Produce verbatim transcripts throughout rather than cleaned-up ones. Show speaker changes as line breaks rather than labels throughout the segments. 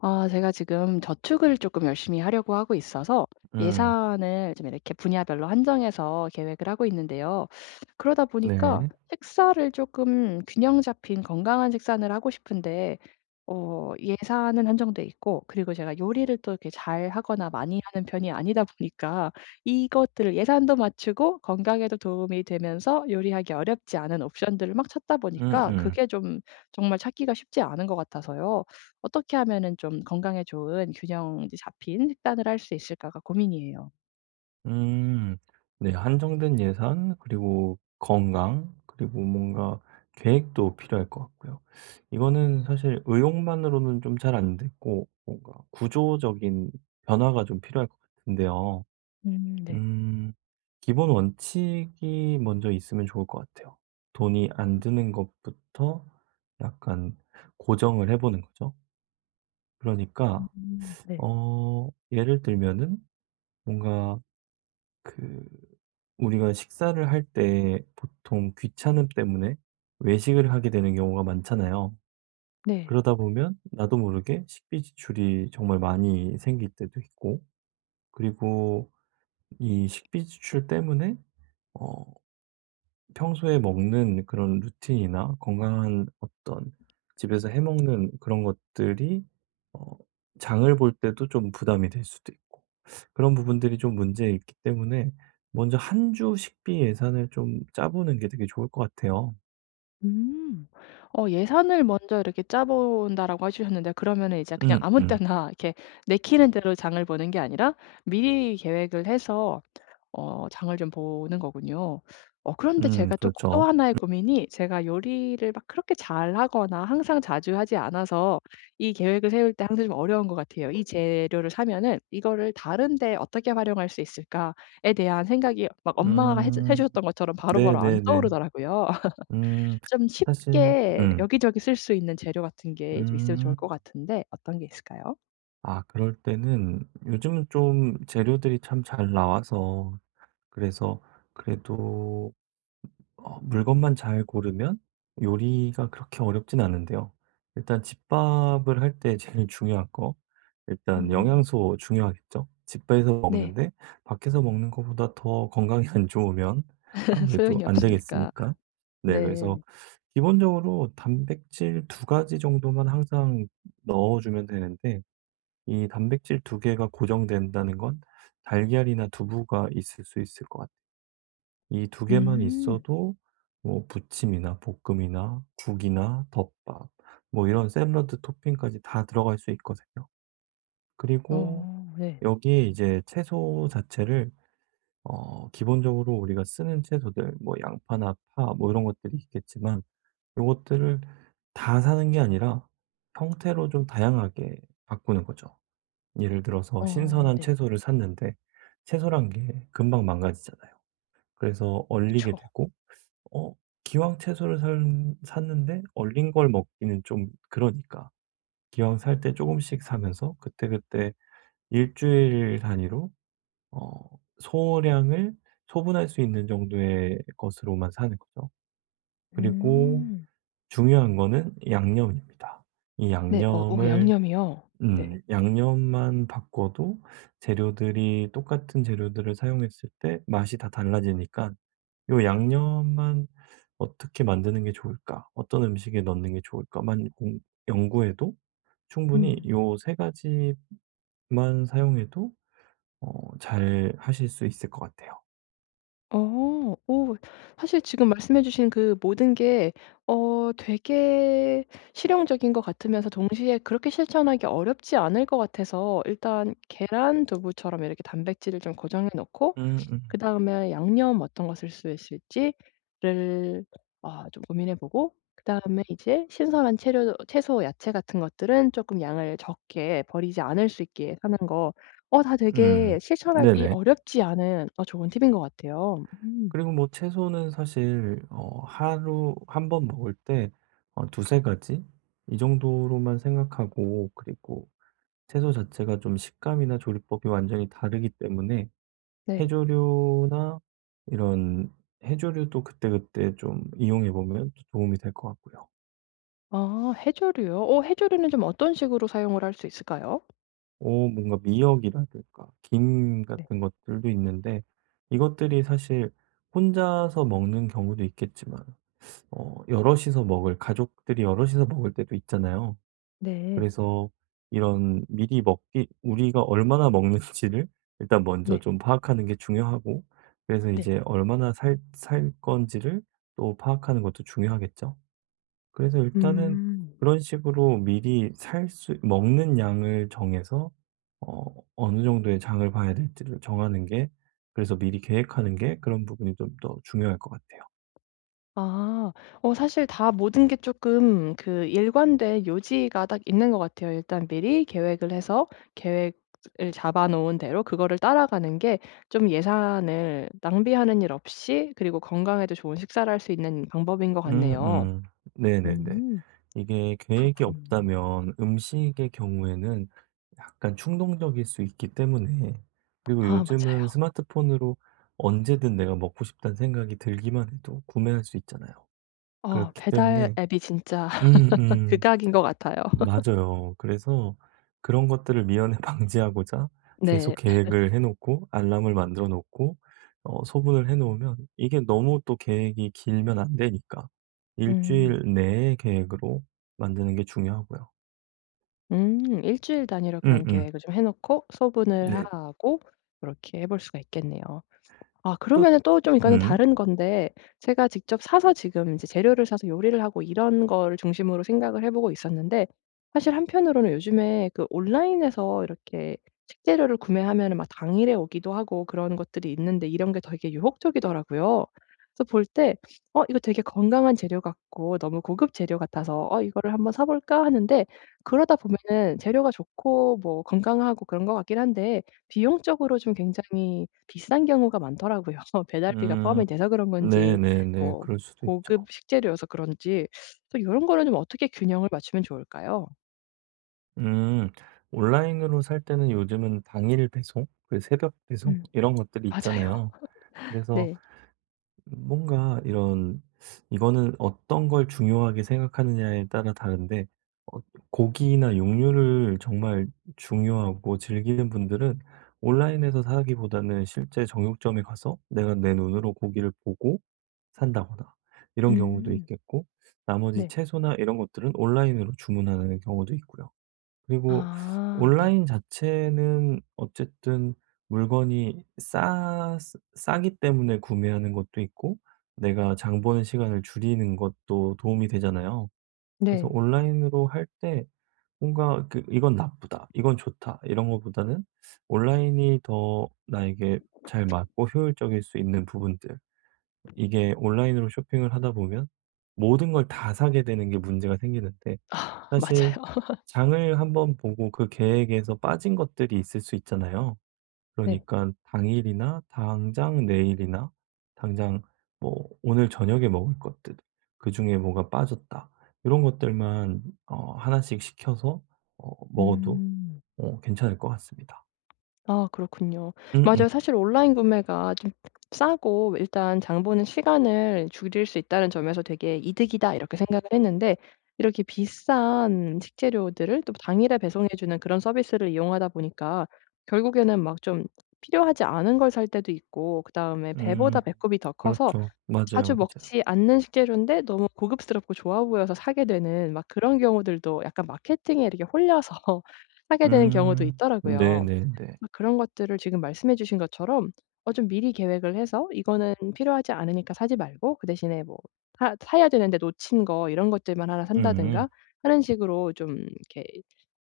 아 제가 지금 저축을 조금 열심히 하려고 하고 있어서
음.
예산을 좀 이렇게 분야별로 한정해서 계획을 하고 있는데요. 그러다 보니까
네.
식사를 조금 균형 잡힌 건강한 식단을 하고 싶은데 어 예산은 한정돼 있고 그리고 제가 요리를 또 이렇게 잘하거나 많이 하는 편이 아니다 보니까 이것들을 예산도 맞추고 건강에도 도움이 되면서 요리하기 어렵지 않은 옵션들을 막 찾다
음음.
보니까
음.
그게 좀 정말 찾기가 쉽지 않은 것 같아서요. 어떻게 하면은 좀 건강에 좋은 균형 잡힌 식단을 할 수 있을까가 고민이에요.
음. 네. 한정된 예산, 그리고 건강, 그리고 뭔가 계획도 필요할 것 같고요. 이거는 사실 의욕만으로는 좀 잘 안 됐고, 뭔가 구조적인 변화가 좀 필요할 것 같은데요.
음 네.
음. 기본 원칙이 먼저 있으면 좋을 것 같아요. 돈이 안 드는 것부터 약간 고정을 해 보는 거죠. 그러니까
음 네.
어 예를 들면은 뭔가 그 우리가 식사를 할 때 보통 귀찮음 때문에 외식을 하게 되는 경우가 많잖아요.
네.
그러다 보면 나도 모르게 식비 지출이 정말 많이 생길 때도 있고, 그리고 이 식비 지출 때문에 어 평소에 먹는 그런 루틴이나 건강한 어떤 집에서 해 먹는 그런 것들이 어 장을 볼 때도 좀 부담이 될 수도 있고, 그런 부분들이 좀 문제있기 때문에 먼저 한 주 식비 예산을 좀 짜 보는 게 되게 좋을 것 같아요.
음. 어 예산을 먼저 이렇게 짜 본다라고 해 주셨는데 그러면은 이제 그냥
음
아무
음.
때나 이렇게 내키는 대로 장을 보는 게 아니라 미리 계획을 해서 어 장을 좀 보는 거군요. 어 그런데
음
제가 또 또
그렇죠.
하나의 고민이 제가 요리를 막 그렇게 잘하거나 항상 자주 하지 않아서 이 계획을 세울 때 항상 좀 어려운 것 같아요. '이 재료를 사면은 이거를 다른 데 어떻게 활용할 수 있을까?'에 대한 생각이 막 엄마가 해 주 해
음.
주셨던 것처럼 바로바로 안
네네네.
떠오르더라고요.
음.
좀
사실
쉽게
음.
여기저기 쓸 수 있는 재료 같은 게 좀 있으면 좋을
음.
것 같은데 어떤 게 있을까요?
아, 그럴 때는 요즘은 좀 재료들이 참 잘 나와서, 그래서 그래도 어 물건만 잘 고르면 요리가 그렇게 어렵진 않은데요. 일단 집밥을 할 때 제일 중요한 거, 일단
음.
영양소 중요하겠죠. 집에서
네.
먹는데 밖에서 먹는 것보다 더 건강이 안 좋으면 아무래도
소용이
안
없으니까.
되겠으니까. 네, 그래서
네.
기본적으로 단백질 두 가지 정도만 항상 넣어주면 되는데, 이 단백질 두 개가 고정된다는 건 달걀이나 두부가 있을 수 있을 것 같아요. 이 두 개만
음.
있어도 뭐 부침이나 볶음이나 국이나 덮밥, 뭐 이런 샐러드 토핑까지 다 들어갈 수 있거든요. 그리고
어 네.
여기에 이제 채소 자체를 어 기본적으로 우리가 쓰는 채소들, 뭐 양파나 파 뭐 이런 것들이 있겠지만, 이것들을 다 사는 게 아니라 형태로 좀 다양하게 바꾸는 거죠. 예를 들어서
어
신선한
네.
채소를 샀는데, 채소란 게 금방 망가지잖아요. 그래서 얼리게
그쵸.
되고, 어 기왕 채소를 살, 샀는데 얼린 걸 먹기는 좀 그러니까 기왕 살 때 조금씩 사면서 그때그때 일 주일 단위로 어 소량을 소분할 수 있는 정도의 것으로만 사는 거죠. 그리고
음.
중요한 거는 양념입니다. 이
네. 어 어
양념을
양념이요? 네.
음 양념만 바꿔도 재료들이, 똑같은 재료들을 사용했을 때 맛이 다달라지니까, 요 양념만 어떻게 만드는 게 좋을까? 어떤 음식에 넣는 게 좋을까?"만 공 연구해도, 충분히
음.
요 세 가지만 사용해도 어 잘 하실 수 있을 것 같아요.
어. 오 사실 지금 말씀해 주신 그 모든 게 어 되게 실용적인 것 같으면서 동시에 그렇게 실천하기 어렵지 않을 것 같아서 일단 계란 두부처럼 이렇게 단백질을 좀 고정해 놓고
음음. 음.
그다음에 양념 어떤 거 쓸 수 있을지를 어 좀 고민해 보고 그다음에 이제 신선한 채료 채소, 야채 같은 것들은 조금 양을 적게 버리지 않을 수 있게 하는 거 어 다 되게
음.
실천하기
네네.
어렵지 않은 어 좋은 팁인 것 같아요. 음
그리고 뭐 채소는 사실 어 하루 한 번 먹을 때어세 가지 이 정도로만 생각하고, 그리고 채소 자체가 좀 식감이나 조리법이 완전히 다르기 때문에
네.
해조류나 이런 해조류도 그때그때 좀 이용해 보면 또 도움이 될 것 같고요.
아 해조류요? 어 해조류는 좀 어떤 식으로 사용을 할 수 있을까요?
오, 뭔가 미역이라든가 김
네.
같은 것들도 있는데, 이것들이 사실 혼자서 먹는 경우도 있겠지만 어 여럿이서 먹을 가족들이 여럿이서 먹을 때도 있잖아요.
네.
그래서 이런 미리 먹기 우리가 얼마나 먹는지를 일단 먼저
네.
좀 파악하는 게 중요하고, 그래서
네.
이제 얼마나 살, 살 건지를 또 파악하는 것도 중요하겠죠. 그래서 일단은
음.
그런 식으로 미리 살 수, 먹는 양을 정해서 어, 어느 정도의 장을 봐야 될지를 정하는 게, 그래서 미리 계획하는 게, 그런 부분이 좀 더 중요할 것 같아요.
아. 어 사실 다 모든 게 조금 그 일관된 요지가 딱 있는 것 같아요. 일단 미리 계획을 해서 계획을 잡아 놓은 대로 그거를 따라가는 게 좀 예산을 낭비하는 일 없이 그리고 건강에도 좋은 식사를 할 수 있는 방법인 것 같네요.
음음. 네네네.
음.
이게 계획이
그렇군요.
없다면 음식의 경우에는 약간 충동적일 수 있기 때문에. 그리고
아
요즘은
맞아요.
스마트폰으로 언제든 내가 먹고 싶다는 생각이 들기만 해도 구매할 수 있잖아요.
어
그렇기
배달
때문에.
앱이 진짜
음음.
극악인 것 같아요.
맞아요. 그래서 그런 것들을 미연에 방지하고자 계속
네.
계획을 해 놓고, 알람을 만들어 놓고 어 소분을 해 놓으면, 이게 너무 또 계획이 길면 안 되니까
음.
일주일 내의 계획으로 만드는 게 중요하고요.
음. 일 주일 단위로 그럼
음음.
계획을 좀 해 놓고 소분을
네.
하고 그렇게 해볼 수가 있겠네요. 아
또.
그러면은 또 좀 이거는
음.
다른 건데 제가 직접 사서 지금 이제 재료를 사서 요리를 하고 이런 거를 중심으로 생각을 해 보고 있었는데 사실 한편으로는 요즘에 그 온라인에서 이렇게 식재료를 구매하면은 막 당일에 오기도 하고 그런 것들이 있는데 이런 게 되게 유혹적이더라고요. 그래서 볼 때 '어 이거 되게 건강한 재료 같고 너무 고급 재료 같아서 어 이거를 한번 사 볼까?' 하는데 그러다 보면은 재료가 좋고 뭐 건강하고 그런 것 같긴 한데 비용적으로 좀 굉장히 비싼 경우가 많더라고요. 배달비가
음.
포함이 돼서 그런 건지
네네네.
뭐
그럴 수도
고급
있죠.
식재료여서 그런지 또 이런 거를 좀 어떻게 균형을 맞추면 좋을까요?
음. 온라인으로 살 때는 요즘은 당일 배송, 그 새벽 배송
음.
이런 것들이
맞아요.
있잖아요. 그래서
네.
뭔가 이런 이거는 어떤 걸 중요하게 생각하느냐에 따라 다른데, 어, 고기나 육류를 정말 중요하고 즐기는 분들은 온라인에서 사기보다는 실제 정육점에 가서 내가 내 눈으로 고기를 보고 산다거나 이런 경우도
음.
있겠고, 나머지
네.
채소나 이런 것들은 온라인으로 주문하는 경우도 있고요. 그리고
아 네.
온라인 자체는 어쨌든 물건이 싸 싸기 때문에 구매하는 것도 있고, 내가 장 보는 시간을 줄이는 것도 도움이 되잖아요. 그래서
네.
온라인으로 할 때, 뭔가 그 '이건 나쁘다. 이건 좋다.' 이런 것보다는, 온라인이 더 나에게 잘 맞고 효율적일 수 있는 부분들, 이게 온라인으로 쇼핑을 하다 보면 모든 걸 다 사게 되는 게 문제가 생기는데, 사실
맞아요.
장을 한번 보고 그 계획에서 빠진 것들이 있을 수 있잖아요.
네.
그러니까 당일이나 당장 내일이나, 당장 뭐 오늘 저녁에 먹을 것들, 그중에 뭐가 빠졌다, 이런 것들만 어, 하나씩 시켜서 어, 먹어도
음.
어, 괜찮을 것 같습니다.
아 그렇군요.
음,
맞아요.
음,
사실 온라인 구매가 좀 싸고 일단 '장 보는 시간을 줄일 수 있다.'는 점에서 되게 '이득이다.' 이렇게 생각을 했는데 이렇게 비싼 식재료들을 또 당일에 배송해 주는 그런 서비스를 이용하다 보니까 결국에는 막 좀 필요하지 않은 걸 살 때도 있고 그다음에 배보다
음,
배꼽이 더 커서
그렇죠.
자주
맞아요, 맞아요.
먹지 않는 식재료인데 너무 고급스럽고 좋아 보여서 사게 되는 막 그런 경우들도 약간 마케팅에 이렇게 홀려서 사게 되는 경우도
음,
있더라고요.
네네네.
아 그런 것들을 지금 말씀해 주신 것처럼 어 좀 미리 계획을 해서 이거는 필요하지 않으니까 사지 말고 그 대신에 뭐 사 사야 되는데 놓친 거 이런 것들만 하나
음,
산다든가 하는 식으로 좀 이렇게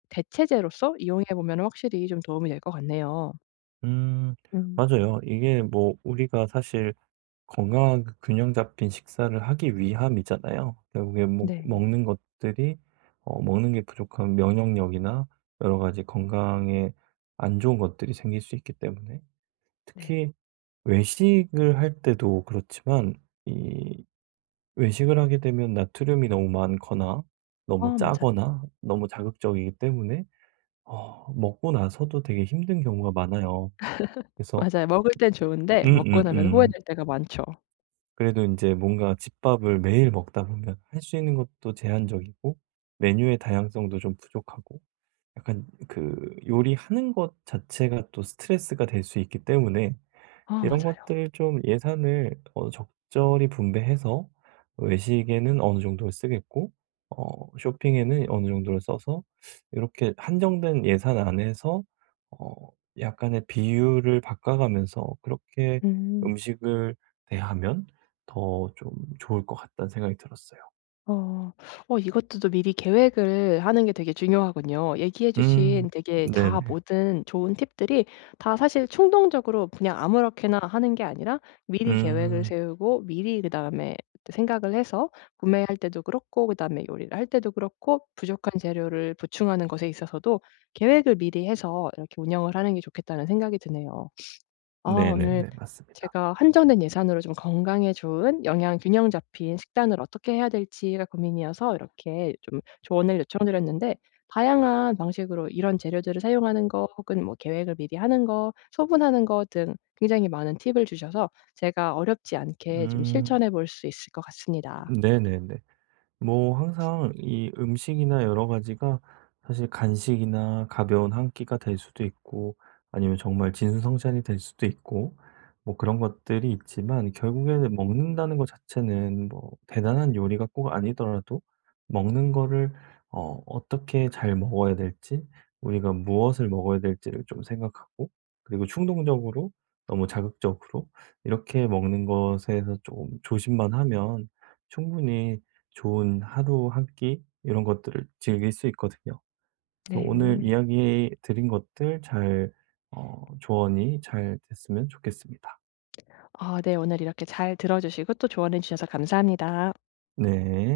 대체제로서 이용해 보면 확실히 좀 도움이 될 것 같네요.
음,
음
맞아요. 이게 뭐 우리가 사실 건강하게 균형 잡힌 식사를 하기 위함이잖아요. 결국에 먹,
네.
먹는 것들이, 어 먹는 게 부족한 면역력이나 여러 가지 건강에 안 좋은 것들이 생길 수 있기 때문에,
네.
특히 외식을 할 때도 그렇지만, 이 외식을 하게 되면 나트륨이 너무 많거나 너무
어 맞아요.
짜거나 너무 자극적이기 때문에 어 먹고 나서도 되게 힘든 경우가 많아요. 그래서.
맞아요. 먹을 땐 좋은데 먹고 나면
음음음.
후회될 때가 많죠.
그래도 인제 뭔가 집밥을 매일 먹다 보면 할 수 있는 것도 제한적이고, 메뉴의 다양성도 좀 부족하고, 약간 그 요리하는 것 자체가 또 스트레스가 될 수 있기 때문에,
아
이런
맞아요.
것들 좀 예산을 어 적절히 분배해서 외식에는 어느 정도를 쓰겠고, 어 쇼핑에는 어느 정도를 써서, 이렇게 한정된 예산 안에서 어 약간의 비율을 바꿔가면서 그렇게
음.
음식을 대하면 더 좀 좋을 것 같다는 생각이 들었어요.
어. 어 이것도 또 미리 계획을 하는 게 되게 중요하군요. 얘기해
음.
주신 되게 다
네네.
모든 좋은 팁들이 다 사실 충동적으로 그냥 아무렇게나 하는 게 아니라 미리 계획을
음.
세우고 미리 그다음에 생각을 해서 구매할 때도 그렇고 그다음에 요리를 할 때도 그렇고 부족한 재료를 보충하는 것에 있어서도 계획을 미리 해서 이렇게 운영을 하는 게 좋겠다는 생각이 드네요. 아 오늘
네네네. 맞습니다.
제가 한정된 예산으로 좀 건강에 좋은 영양 균형 잡힌 식단을 어떻게 해야 될지가 고민이어서 이렇게 좀 조언을 요청드렸는데 다양한 방식으로 이런 재료들을 사용하는 거 혹은 뭐 계획을 미리 하는 거, 소분하는 거 등 굉장히 많은 팁을 주셔서 제가 어렵지 않게 좀
음.
실천해 볼 수 있을 것 같습니다.
네네네. 뭐 항상 이 음식이나 여러 가지가 사실 간식이나 가벼운 한 끼가 될 수도 있고, 아니면 정말 진수성찬이 될 수도 있고, 뭐 그런 것들이 있지만, 결국에는 먹는다는 것 자체는 뭐 대단한 요리가 꼭 아니더라도, 먹는 거를 어, 어떻게 잘 먹어야 될지, 우리가 무엇을 먹어야 될지를 좀 생각하고, 그리고 충동적으로, 너무 자극적으로 이렇게 먹는 것에서 조금 조심만 하면 충분히 좋은 하루 한끼 이런 것들을 즐길 수 있거든요. 그래서 오늘
네.
이야기 드린 것들 잘 어 조언이 잘 됐으면 좋겠습니다.
아 네. 오늘 이렇게 잘 들어 주시고 또 조언해 주셔서 감사합니다.
네.